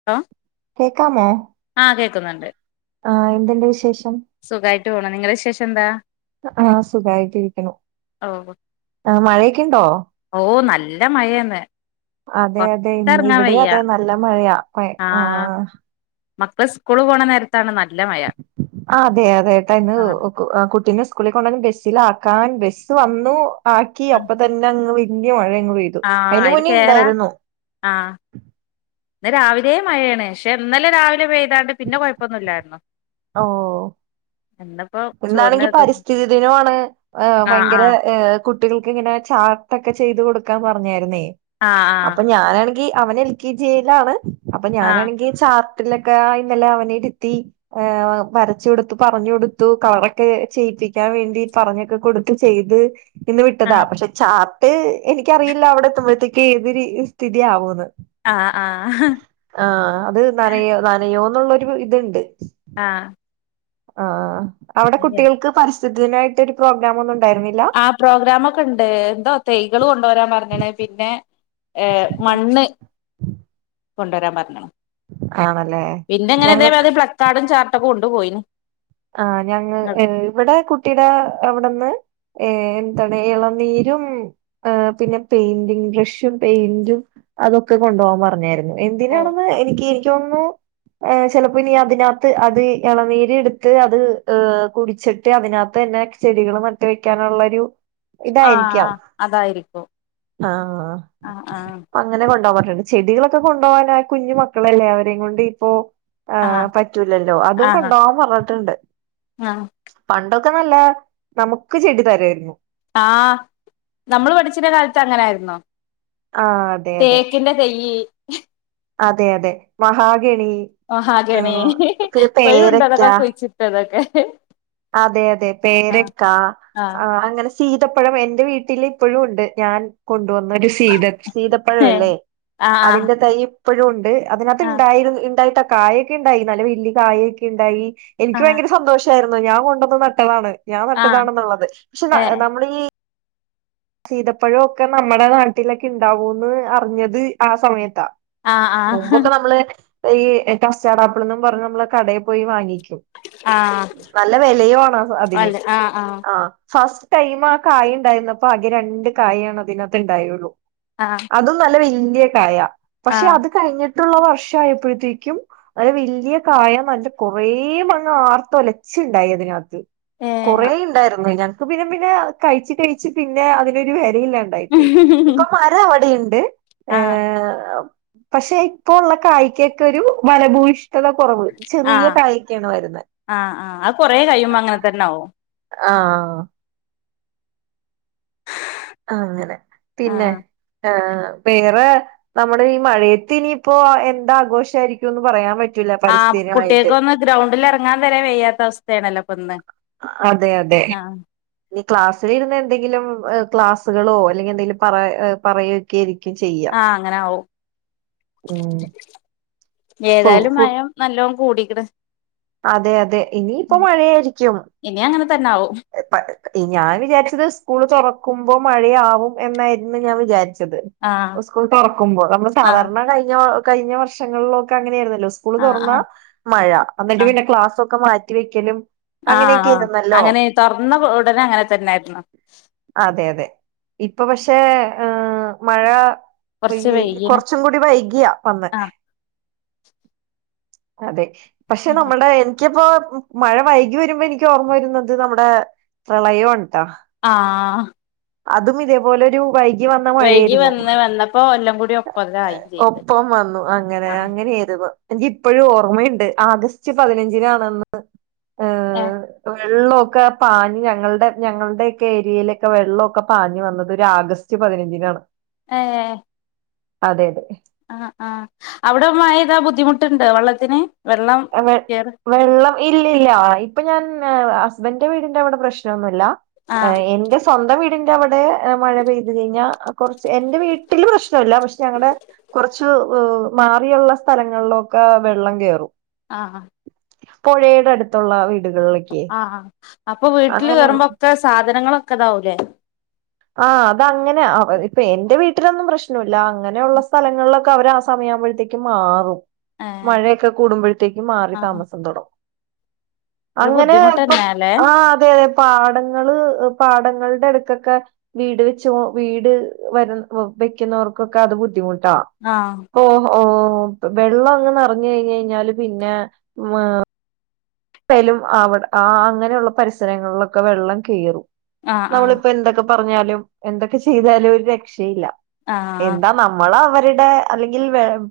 [inaudible] കേക്കാമോ ആ കേക്കുന്നൊണ്ട്. ആ എന്തൊണ്ട് വിശേഷം. സുഖായിട്ടുപോണു നിങ്ങടെ വിശേഷെന്താ ആ സുഖായിട്ടിരിക്കണു ഓ ആ മഴയെക്കൊണ്ടോ ഓ നല്ല മഴേന്ന്. അതെ അതെ ഇന്ന് ഇവിടേം അതെ നല്ല മഴയാ പ്പേ ആഹ് മക്കള് സ്കൂളീ പോണ നേരത്താണ് നല്ല മഴ ആ അതെ അതെ ഏട്ടൻ ഇന്ന് ആഹ് ആ കുട്ടീനെ സ്കൂളി കൊണ്ടൊന്ന് ബെസ്സിലാക്കാൻ ബെസ്സ് വന്നൂ. ആക്കി അപ്പത്തന്നങ്ങ് വെല്ല്യ മഴയങ്ങ് പെയ്തു ആഹ് അയ്ന് അയില് കേറാ മുന്നേയൊണ്ടായിരുന്നു. ആഹ്. ഇന്ന് രാവിലേ മഴയാണ് പക്ഷെ ഇന്നലെ രാവിലെ പെയ്താണ്ട് പിന്നെ കൊഴപ്പൊന്നില്ലായിരുന്നു. ഓ എന്തപ്പോ ഇന്നാണെങ്കി പരിസ്ഥിതി ദിനൂ ആണ് ആഹ് ഭയങ്കര ആഹ് ഏഹ് കുട്ടികൾക്കിങ്ങനെ ചാർട്ടൊക്കെ ചെയ്ത് കൊടുക്കാൻ പറഞ്ഞായിര്ന്നേ ആഹ് അപ്പൊ ഞാനാണെങ്കി അവന് കിജെയിലാണ് അപ്പൊ ആഹ് ഞാനാണെങ്കി ചാർ ട്ടിലൊക്കെ ഇന്നലെ അവനെ ഇരുത്തി ആഹ് വരച്ച് കൊടുത്ത് പറഞ്ഞ് കൊടു ത്തു കളറൊക്കെ ചെയ്യിപ്പിക്കാൻ വേണ്ടി പറഞ്ഞൊക്കെ കൊടുത്ത് ചെയ്ത് ഇന്ന് വിട്ടതാ ആഹ് പക്ഷെ ചാർട്ട് എനിക്കറിയില്ല അവിടെത്തുമ്പഴത്തേക്ക് ഏത് രീതി സ്ഥിതിയാവൂന്ന് ആഹ് ആഹ്. ആഹ് അത് നനയോ നനയോന്നുള്ളൊരു ഇത്ണ്ട്. ആഹ്. ആഹ് അവ്ടെ അങ്ങനെയാണ് കുട്ടികൾക്ക് പരിസ്ഥിതി ദിനായിട്ടൊര് പ്രോഗ്രാമൊന്നും ഉണ്ടായിര്ന്നില്ലാ? പ്രോഗ്രാമൊക്കെണ്ട് എന്തോ തെയ്കള് കൊണ്ടോരാൻ പറഞ്ഞ്ണ് പിന്നെ ഏഹ് മണ്ണ് കൊണ്ടോരാൻ പറ്ഞ്ഞ്ണ് ആണല്ലേ പിന്നെങ്ങനെ ഞങ്ങ ഇതേമാരി പ്ലക്കാടും ചാർട്ടൊക്കെ കൊണ്ട് പോയിന് ആഹ് ഞങ്ങ ഇങ്ങള് ഇവിടെ കുട്ടീടെ അവ്ടന്ന് ഏഹ് എന്താണ് ഇളനീരും ഏഹ് പിന്നെ പെയിന്റിംഗ് ബ്രഷും പെയിന്റും അതൊക്കെ കൊണ്ടോവാൻ പറഞ്ഞായിരുന്നു ഓ എന്തിനാണെന്ന് എനിക്ക് എനിക്ക് തോന്നുന്നു ചെലപ്പോ ഇനി അതിനാത്ത് അത് ഇളനീര് എട് ത്ത് അത് കുടിച്ചിട്ട് അതിനകത്ത് തന്നെ ചെടികൾ നട്ട് വെക്കാനുള്ളൊരു ഇതായിരിക്കാം ആഹ് അതായിരിക്കും ആഹ് ആഹ് ആഹ് അങ്ങനെ കൊണ്ടോവാൻ പറഞ്ഞ്ണ് ചെടികളൊക്കെ കൊണ്ടകാന് കുഞ്ഞു മക്കളല്ലേ അവരെ കൊണ്ട് ഇപ്പോ ആഹ് പറ്റൂലല്ലോ? അതും ആഹ് കൊണ്ടോവാൻ പറഞ്ഞിട്ടുണ്ട് ആഹ് പണ്ടൊക്കെ നല്ല നമുക്ക് ചെടി തരുവായിരുന്നു ആഹ് നമ്മള് പഠിച്ചിന്നെ കാലത്ത് അങ്ങനായിരുന്നു ആ അതെ അതെ തേക്കിന്റെ തൈയ് അതെ അതെ മഹാഗണി ആ മഹാഗണി പിന്നെ ഇപ്പഴുംണ്ട് പേരക്ക അതൊക്കെ കുഴിച്ചിട്ടതൊക്കെ അതെ അതെ ആഹ് പേരക്ക ആഹ് അങ്ങനെ സ സീതപ്പഴം എന്റെ വീട്ടില് ഇപ്പഴും ഒണ്ട് ഞാൻ കൊണ്ടുവന്നൊരു സീ ത സീതപ്പഴം ഹേ ഇല്ലേ ആഹ് അതിന്റെ തൈ ഇപ്പഴും ഒണ്ട് അതിനകത്ത് ആഹ് ഇണ്ടായിരുന്നു ഇണ്ടായിട്ട് കായൊക്കെണ്ടായി നല്ല വല്യ കായിക്കെണ്ടായി എനിക്ക് ആഹ് ഭയങ്കര സന്തോഷായിരുന്നു ഞാൻ കൊണ്ടുവന്ന് നട്ടതാണ് ഞാൻ ആഹ് നട്ടതാണെന്നുള്ളത് പക്ഷെ ഏഹ് നമ്മള് ഈ സീതപ്പഴവൊക്കെ നമ്മടെ നാട്ടിലൊക്കെ ഇണ്ടാവൂന്ന് അറിഞ്ഞത് ആ സമയത്താ ആഹ് മുമ്പൊക്കെ ആഹ് നമ്മള് ഈ കസ്റ്റാഡ് ആപ്പിള്ന്നും പറഞ്ഞുള്ള കടേ പോയി വാങ്ങിക്കും ആഹ് നല്ല വെലയും ആണ് അതിന് വല്ല ആഹ് ആഹ് ഫസ്റ്റ് ടൈം ആ കായി ഇണ്ടായിരുന്നപ്പൊ ആകെ രണ്ട് കായേണ് അതിനകത്ത് ഇണ്ടായൊള്ളു ആഹ് അതും നല്ല വല്ല്യ കായ പക്ഷെ ആഹ് അത് കഴിഞ്ഞിട്ടുള്ള വർഷ ആയപ്പഴത്തേക്കും വല്ല്യ കായ മാതിരിത്തെ കൊറേ എണ്ണം ആർത്തൊലച്ച്ണ്ടായി അതിനകത്ത് ഏഹ് കൊറേ ഇണ്ടായിരുന്നു ഞങ്ങക്ക് പിന്നെ പിന്നെ കഴിച്ച കഴിച്ച് പിന്നെ അതിനൊരു വെലയില്ലാണ്ട് ആയിപ്പോയി ഇപ്പം മരം അവിടെയുണ്ട് ആഹ് ഏഹ് പക്ഷെ ഇപ്പൊ ഒള്ള കായിക്കെക്കെ ഒരു ഫലഭൂ ഷ്ട്ടത കൊറവ് ചെറിയ ആഹ് കായിക്കാണ് വരുന്നത് ആഹ് ആഹ് അത് കൊറേ കഴിയുമ്പോ അങ്ങനെ തന്നാവും ആഹ് അങ്ങനെ പിന്നെ ആഹ് ആഹ്. വേറെ നമ്മുടെ ഈ മഴയത്തിനിയിപ്പോ എന്താഘോഷായിരിക്കുംന്ന് പറയാൻ പ റ്റൂല്ല. പരിസ്ഥിതിമായിട്ട്. ഗ്രൗണ്ടില് എറങ്ങാൻ വരെ വെയ്യാത്ത അവസ്ഥയാണല്ലോ ഇപ്പന്ന്. അതെ അതെ ഇനി ക്ലാസ്സില് ഇരുന്ന് എന്തെങ്കിലും ക്ലാസ്സുകളോ, അല്ലെങ്കി എന്തെങ്കിലും പറ പറയൊക്കെ ആയിരിക്കും ചെ ആ അങ്ങനാവും. ഉം ഫു ഏതായാലും ഫുഡ് മയം നല്ലോം കൂടിക്ക്ണ്. അതെ അതെ. ഇനിയിപ്പം ഉം മഴയായിരിക്കും. ഇനി അങ്ങനെ തന്നെ ആവും ഞാൻ വിചാരിച്ചത്. സ്കൂള് തൊറക്കുമ്പം മഴയാവും എന്നായിരുന്നു ഞാൻ വിചാരിച്ചത്. ആഹ് സ്കൂൾ തൊറക്കുമ്പം. നമ്മള് ആഹ് സാധാരണ കഴിഞ്ഞ കഴിഞ്ഞ വർഷങ്ങളിലൊക്കെ അങ്ങനെയ ആയിരുന്നല്ലൊ. സ്കൂള് ആഹ് തൊറന്ന ആഹ് മഴ. അന്നിട്ട് ആഹ് പിന്നെ ക്ലാസ്സൊക്കെ മാറ്റി വെക്കലും. അങ്ങനെയൊക്കെ ആഹ്. ആയിരുന്നല്ലോ അങ്ങനെ തൊറന്ന ഉടനെ അങ്ങനെ തന്നെയായിരുന്നു. അതെ. അതെ. ഇപ്പൊ പക്ഷെ മഴ കൊറച്ച് പെയ്യ വൈകീണ് കുറച്ചും കൂടി. വൈക്യ വന്നെ ആഹ് പക്ഷെ ആഹ് നമ്മ ക്ക്യ് ഇപ്പോ മഴ വൈകി വരുമ്പ എനിക്ക് ഓർമ്മ വരുന്നത് നമ്മുടെ പ്രളയോണ ട്ടോ. ആഹ് അതും ഇതേപോലെ ഒരു വൈയി കി വന്ന വൈകി മഴയേരുന്നു. വന്ന് വന്നപ്പോ എല്ലാം കൂടി ഒപ്പതായി ചെയ്ത് ഒപ്പം വന്നു അങ്ങനെ ആഹ് അങ്ങനെയിരുന്നു. എനിക്ക് ഇപ്പഴും ഓർമ്മയുണ്ട്. ആഗസ്റ്റ് പതിനഞ്ചിനാണെന്ന് ഹ് ഏഹ് വെള്ളൊക്കെ പാഞ്ഞ് ഞങ്ങളുടെ ഞങ്ങളുടെ ഒക്കെ ഏറ്റയിലൊക്കെ വെള്ളക്കെ.. ക്കെ പാഞ്ഞ് വന്നത് ഒരു ആഗസ്റ്റ് പതിനഞ്ചിനാണ്. ഏ അതെ അതെ. ആ ആ അവിടെമയ പെയ്ത് ബുദ്ധിമുട്ടുണ്ട് വെള്ളത്തിന് വെള്ളം വെ കേർ വെള്ളം ഇല്ലല്ല. ഇപ്പൊ ഞാൻ ഹസ്ബൻന്റെ വീടിന്റെ അവിടെ പ്രശ്നൊ. ന്നുല്ല ആഹ് എന്റെ സ്വന്തം വീടിന്റെ അവിടെ മഴ പെയ്തു കഴിഞ്ഞാ കുറച്ച് എന്റെ വീട്ടില് പ്രശ്നല്ല പക്ഷെ ഞങ്ങളുടെ.. കുറച്ച് മാറിയുള്ള സ്ഥലങ്ങളിലൊക്കെ വെള്ളം കേറും. ആഹ് പുഴയുടെ അടുത്തുള്ള വീടുകളിലൊക്കെ ആ അപ്പൊ വീട്ടിൽ അങ്ങനെയുള്ള കേയറുമ്പോക്കെ സാധനങ്ങളൊക്കെ ഇതാവൂലേ? ആഹ് അത് അങ്ങനെ. ഇപ്പൊ എന്റെ വീട്ടിലൊന്നും പ്രശ്നല്ല അങ്ങനെയുള്ള സ്ഥലങ്ങളിലൊക്കെ അവരാ ആ സമയാകുമ്പഴത്തേക്ക് മാറും. ഏഹ് മഴയൊക്കെ കൂടുമ്പഴ്ത്തേക്ക് മാറി ആഹ് താമസം തൊടങ്ങും ഒരു അങ്ങനെ. ഇപ്പം ബുദ്ധിമുട്ടെന്നേല്ലേ ആ അതെ അതെ പാഠങ്ങള് പാടങ്ങളുടെ അടുക്കൊക്കെ. വീട് വെച്ച് വീട് വര വെക്കുന്നവർക്കൊക്കെ അത് ബുദ്ധിമുട്ടാ. ആഹ് ഓ ഓ വെള്ളം അങ്ങെ നറഞ്ഞു കഴിഞ്ഞ് കഴിഞ്ഞാല് പിന്നെ മെ പെലും അവിടെ ആ അങ്ങനുള്ള പരിസരങ്ങളിലൊക്കെ വെള്ളം കേറി. ആഹ് ആഹ് നമ്മളിപ്പോ എന്തൊക്കെ പറഞ്ഞാലും എന്തൊക്കെ ചെയ്താലും ഒരു രക്ഷയില്ല ആഹ് എന്താ. നമ്മള് അവര്ടെ അല്ലെങ്കിൽ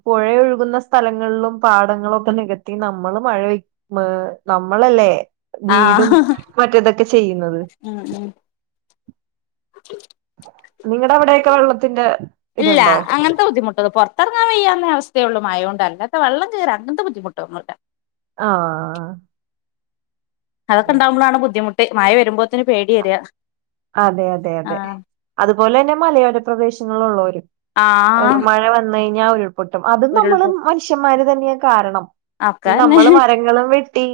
പുഴ ഒഴുകുന്ന സ്ഥലങ്ങളിലും പാടങ്ങളും ഒക്കെ നിക നമ്മള് മഴയെക്ക്ണ്. നമ്മളല്ലെ വീടും ആഹ് മറ്റെ ഇതൊക്കെ ചെയ്യുന്നത്. ഉം ഉം നിങ്ങളടെ അവിട്യാെക്കെ വെള്ളത്തിന്റെ ഇതുണ്ടോ? അങ്ങതെ ബുദ്ധിമുട്ടാ പുറത്തിറങ്ങാൻ വയ്യാന്ന അവസ്ഥയുള്ള മയോണ്ട്ല്ലാത്ത വെള്ളം കേറ അങ്ങത്തെ ബുദ്ധിമുട്ടൊന്നുല്ല ആഹ് ആഹ് ആഹ് അതൊക്കെണ്ടകുമ്പളാണ് ബുദ്ധമുട്ട് മഴ വരുമ്പോത്തിന് പേടി വെര അതെ അതെ അതെ അതുപോലെ തന്നെ മലയോര പ്രദേശങ്ങളിലുള്ളവരും ആഹ് മഴ വ വന്ന കഴിഞ്ഞാൽ ഉൾപൊട്ടും അത് നമ്മള് ഉരുൾപൊ മനുഷ്യന്മാര് തന്നെയാ കാരണം. ഈ ഒക്കെന്നെ നമ്മള് മരങ്ങളും വെട്ടി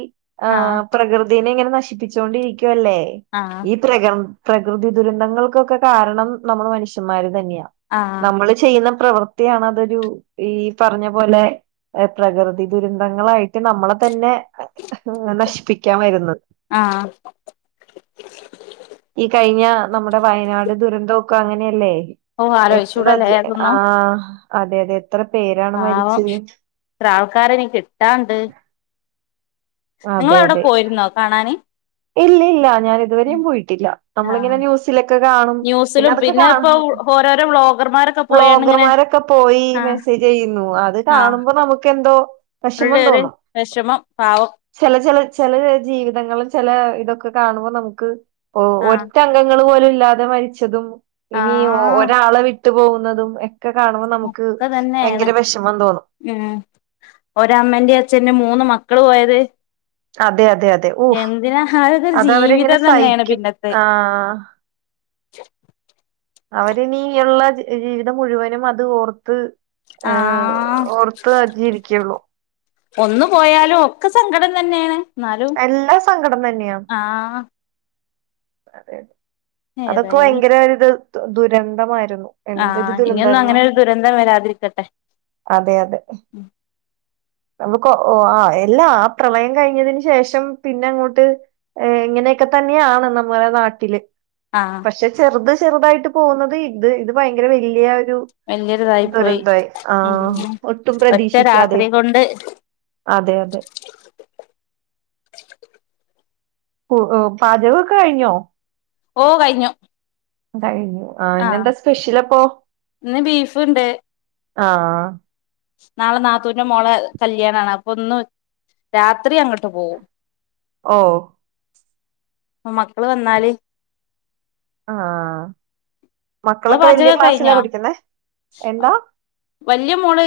ആ ആഹ് പ്രകൃതിനെ ഇങ്ങനെ നശിപ്പിച്ച് ക്കൊണ്ടിരിക്കുവല്ലേ ആഹ് പ്രകം പ്രകൃതി ദുരന്തങ്ങൾക്കൊക്കെ കാരണം നമ്മൾ മനുഷ്യന്മാര് തന്നെയാ ആഹ് നമ്മൾ. ചെയ്യുന്ന പ്രവൃത്തിയാണ് അതൊരു ഈ പറഞ്ഞ പോലെ ഏഹ് പ്രകൃതി ദുരന്തങ്ങളായിട്ട് നമ്മളെ തന്നെ നശിപ്പിക്കാൻ വരുന്നത്.. ആഹ് ഈ കഴിഞ്ഞ നമ്മുടെ വയനാട് ദുരന്തൊക്ക അങ്ങനെയല്ലേ ഓഹ് എത്ര ആലോയിച്ചൂടല്ലേ ആ അതൊന്നും അതെ അതെ എത്ര പേരാണ് പാവം മരിച്ചത് ഇത്ര ആൾക്കാരനി കിട്ടാണ്ട് നിങ്ങൾ അതെ അവിടെ അതെ പോയിരുന്നോ കാണാന്? ഇല്ല ഇല്ല ഞാൻ ഇതുവരെയും പോയിട്ടില്ല ആഹ് നമ്മളിങ്ങനെ ന്യൂസിലൊക്കെ കാണും പിന്നെ ന്യൂസിലും അതൊക്കെ കാണ ഇപ്പൊ ഓരോരോ വ്ളോഗർമാരൊക്കെ പോയാണ്ട് ഇങ്ങനെ ബ്ലോഗർമാരൊക്കെ പോയി ആ മെസ്സേജ് ചെയ്യുന്നു അത് കാണുമ്പോ നമുക്ക് എന്തോ.. പിള്ളേര് വിഷമം പാവം ചില ചില ചില ജീവിതങ്ങളും ചില ഇതൊക്കെ കാണുമ്പോൾ നമുക്ക് ഒ ആ ഒറ്റ. അങ്കങ്ങൾ പോലും ഇല്ലാതെ മരിച്ചതും ആ ഇനി ഒരാള് വിട്ടു പോകുന്നതും ഒക്കെ കാണുമ്പോ നമുക്ക് ഒക്കെ തന്നെയാണ് ഭയങ്കര വിഷമം തോന്നും ഉം ഒരമ്മന്റെയും അച്ഛന്റെ മൂന്ന് മക്കള് പോയത് അതെ അതെ അതെ ഊഹ് എന്തിന ആ ഒരു അതവരിങ്ങനെ ജീവിതം തന്നെയാണ് സഹിക്കും. പിന്നെത്തെ ആഹ് ആഹ് അവരിനിയുള്ള ജീവിതം മുഴുവനും അത് ഓർത്ത് ആ ഓർത്ത് ജീവിക്കുള്ളൂ ഒന്നു പോയാലും ഒക്കെ സങ്കടം തന്നെയാണ്, എന്നാലും എല്ലാ സങ്കടം ആഹ് അതെ, അതൊക്കെ ഏതായാലും ഭയങ്കര ഒരുത് ദുരന്തമായിരുന്നു. എന്തൊരു ആഹ് ഇനിയൊന്നും ദുരന്തായിരുന്നു അങ്ങനെ ഒരു ദുരന്തം വരാതിരിക്കട്ടെ. അതെ അതെ നമുക്ക് ഓ ആ എല്ലാ, ആ പ്രളയം കഴിഞ്ഞതിന് ശേഷം പിന്നെ അങ്ങോട്ട് ഏഹ് ഇങ്ങനെയൊക്കെ തന്നെയാണ് നമ്മുടെ നാട്ടില് ആഹ് പക്ഷേ ചെറുത് ചെറുതായിട്ട് പോകുന്നത്. ഇത്, ഇത് ഭയങ്കര വലിയ ഒരു വലിയൊരിതായി പോയി ദുരന്തായി. ആ ഉം ഒട്ടും ഒറ്റ പ്രതീക്ഷിക്കാതെ രാത്രി കൊണ്ട് അതെ അതെ ഓഹ് ഓഹ് പാചകമൊക്കെ കഴിഞ്ഞോ ഓഹ് കഴിഞ്ഞു കഴിഞ്ഞു. ആ ഇന്നെന്താ സ്പെഷ്യൽ അപ്പൊ. ഇന്ന് ബീഫ്ണ്ട് ആഹ് നാളെ നാത്തൂന്റെ മോളെ കല്യാണമാണ്. അപ്പൊ ഇന്ന് രാത്രി അങ്ങോട്ട് പോവും ഓഹ് മക്കള് വന്നാല് ആഹ് നിങ്ങളെ മക്കളൊക്കെ വെല്യ പാചകൊക്കെ ക്ലാസ്സിലാ കഴിഞ്ഞോ പഠിക്കുന്നെ എന്താ. വല്ല്യ മോള്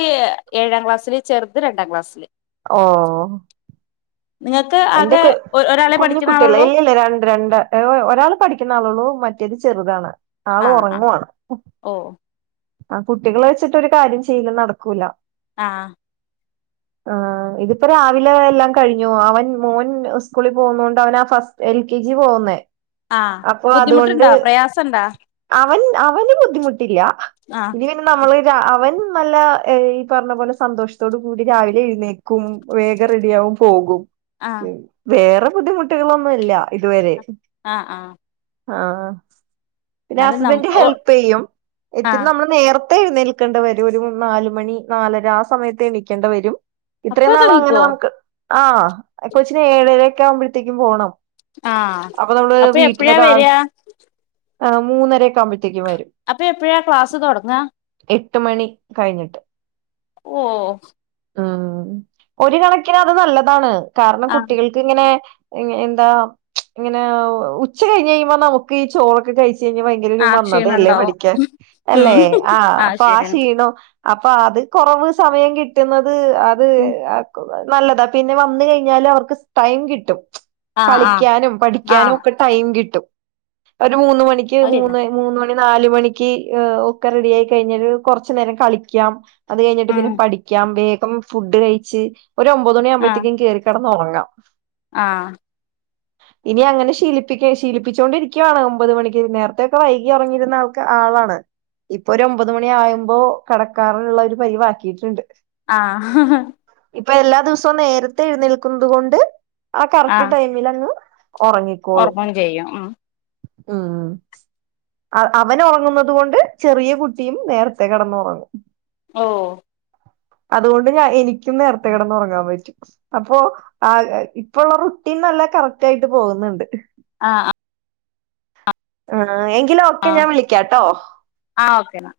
ഏഴാം ക്ലാസ്സില് ചെർത് രണ്ടാം ക്ലാസ്സില്. ഓ ഹ് നിങ്ങൾക്ക് എന്റെ ആകെ ക് ഒരാളെ പഠിക്കുന്ന കുഞ്കുട്ടികളാ ആളുള്ളൂ ഇല്ലല്ല രണ്ട് രണ്ടാ ഓ ഒരാള് പഠിക്ക്‌ണ ആളൊള്ളൂ മറ്റേത് ചെറ്താണ്. അ ആ ഓ അ കുട്ടികളെ വെച്ചിട്ട് ഒരു കാര്യം ചെയ്യല് നടക്കൂല. ആഹ് [inaudible] ആ ഇതിപ്പരാവിലെ എല്ലാം കഴിഞ്ഞു അവൻ മോൻ സ്കൂളിൽ പോകുന്നോണ്ട് അവൻ ആ ഫസ്റ്റ്- എൽ കെ ജി പോവുന്നേ. ആ ബുദ്ധിമുട്ട്ണ്ടാ പ്രയാസ്ണ്ടാ? അവൻ അവന് ബുദ്ധിമുട്ടില്ല ആ പിനെ ന്നമ്മ്ള് രാ അവൻ നല്ല ഈ പറഞ്ഞ പോലെ സന്തോശ്ത്തോടുകൂടി രാവിലെ എഴ്‌ന്നേൽ- ക്കും വേഗം റെഡിയാവും പോകും. ആ വേറെ ബുദ്ധിമുട്ടുകളൊന്നുംല്ല ഇതുവെരേം. അ ആ ആ പിനെ എന്നാലും ന ഹസ്ബൻഡ് ഹെൽപ്പെയ്യും. ആ ന്നമ്മള് ന്നേർത്തെ എഴുന്നേൽക്കണ്ട വരും ഒരു നാല് മണി നാലെര ആ സമയത്ത് എണിക്കേണ്ട വെരും. ഇത്രയും അപ്പൊക്കെ നാളും അങ്ങനെ നീക്കോ ന്നമ്ക്ക് ആ കൊച്ചിന് ഏഴെരെക്കെ ആവുമ്പഴ്‌ത്തേക്കും പോണം. ആ അപ്പൊ നമ്മള് എപ്പഴാ വരിക വീട്ടിലെരാവിലെ എ മൂന്നരൊക്കെ ആവുമ്പഴ്‌ത്തേക്കും വരും. അപ്പൊ എപ്പഴാ ക്ലാസ് തൊടങ്ങാ എട്ട് മണി കഴിഞ്ഞിട്ട്. ഒ ഓ ആ ഒരു കണക്കിന് അത് നല്ലതാണ് കാരണം ആ കുട്ടികൾക്ക്. ഇങ്ങെനെ, ഇങ്ങനെ എന്താ. ഇങ്ങനെ ഉച്ച കഴിഞ്ഞയ്യുമ്പൊ നമുക്ക് ഈ ചോറൊക്കെ കഴിച്ചയ്ഞ് ഭയങ്കരൊ രു ആ മന്ദത ക്ഷീണം അല്ലേ ഉണ്ടാവും പഠിക്കാൻ. ഉം അല്ലേ ആഹ് അപ്പൊ ആ ക്ഷീണോം അപ്പഅത് കൊറവ് സമയം കിട്ട്- കിട്ടുന്നത് അത് അതൊക്കെ നല്ലതാ പിനെ വന്ന് കഴിഞ്ഞാലും അവർക്ക് സ് ടൈം കിട്ടും. ആ ആ കളിക്കാനും പഠിക്കാനും ആഹ് ഒക്കെ ടൈം കിട്ടും ഒരു മൂന്ന് മണിക്ക് മൂന്ന് മൂന്ന്മണി നാലുമണിക്ക് ഏ ഒക്കെ റെഡിയായി കഴിഞ്ഞാല് കൊറച്ച് ന്നേരം കളിക്കാം. അതുകഴിഞ്ഞിട്ട് ഉം പിന്നെ പഠിക്കാം വേഗം ഫുഡ്കഴിച്ച് ഒരു ഒമ്പതു മണിയാവുമ്പഴ്‌ ആഹ് ത്തേക്കും കേറി- കെടന്നൊറങ്ങാം. ആഹ് ഇനിയങ്ങനെ ശീലിപ്പിക്കെ ശീലിപ്പിച്ചോണ്ടിരിക്കുവാണ് ഒമ്പതു മണിക്ക് ന്നേർത്തൊക്കെ വൈകിഉറങ്ങിയിരുന്ന ആൾ- ആളാണ് ഇപ്പൊ ഒരു ഒമ്പതുമണിയാവുമ്പോ കെടക്കാറുള്ളൊരു പരിവാക്കിയിട്ട്ണ്ട്. ആ ഹ് ഹ് ഹ് ഇപ്പയെല്ലാ ദിവസവും നേരത്തെ എഴ്ന്നേൽക്കുന്നതു കൊണ്ട് ആ കറക്റ്റ് ടൈമി- മിലങ് ഒറങ്ങി- ഒറങ്ങും ചെയ്യും ഉം ഉം അവനൊറങ്ങുന്നതു കൊണ്ട് ചെറിയ കുട്ടിയും ന്നേരെത്തെകെടന്നുറങ്ങും. ഓ അതുകൊണ്ട് ഞ എനിക്കും ന്നേർത്തെ കെടന്നുറങ്ങാൻ പറ്റും. അപ്പോ ആഹ് ഇപ്പോ ഉള്ള റൊട്ടീൻ നല്ല കറക്റ്റായിട്ടു പോകുന്നെണ്ട് ആഹ് അ ആഹ് എങ്കില് ഓക്കെ ആഹ് ഞാൻ വിളിക്കാട്ടോ ആഹ് ഓക്കേന്നാ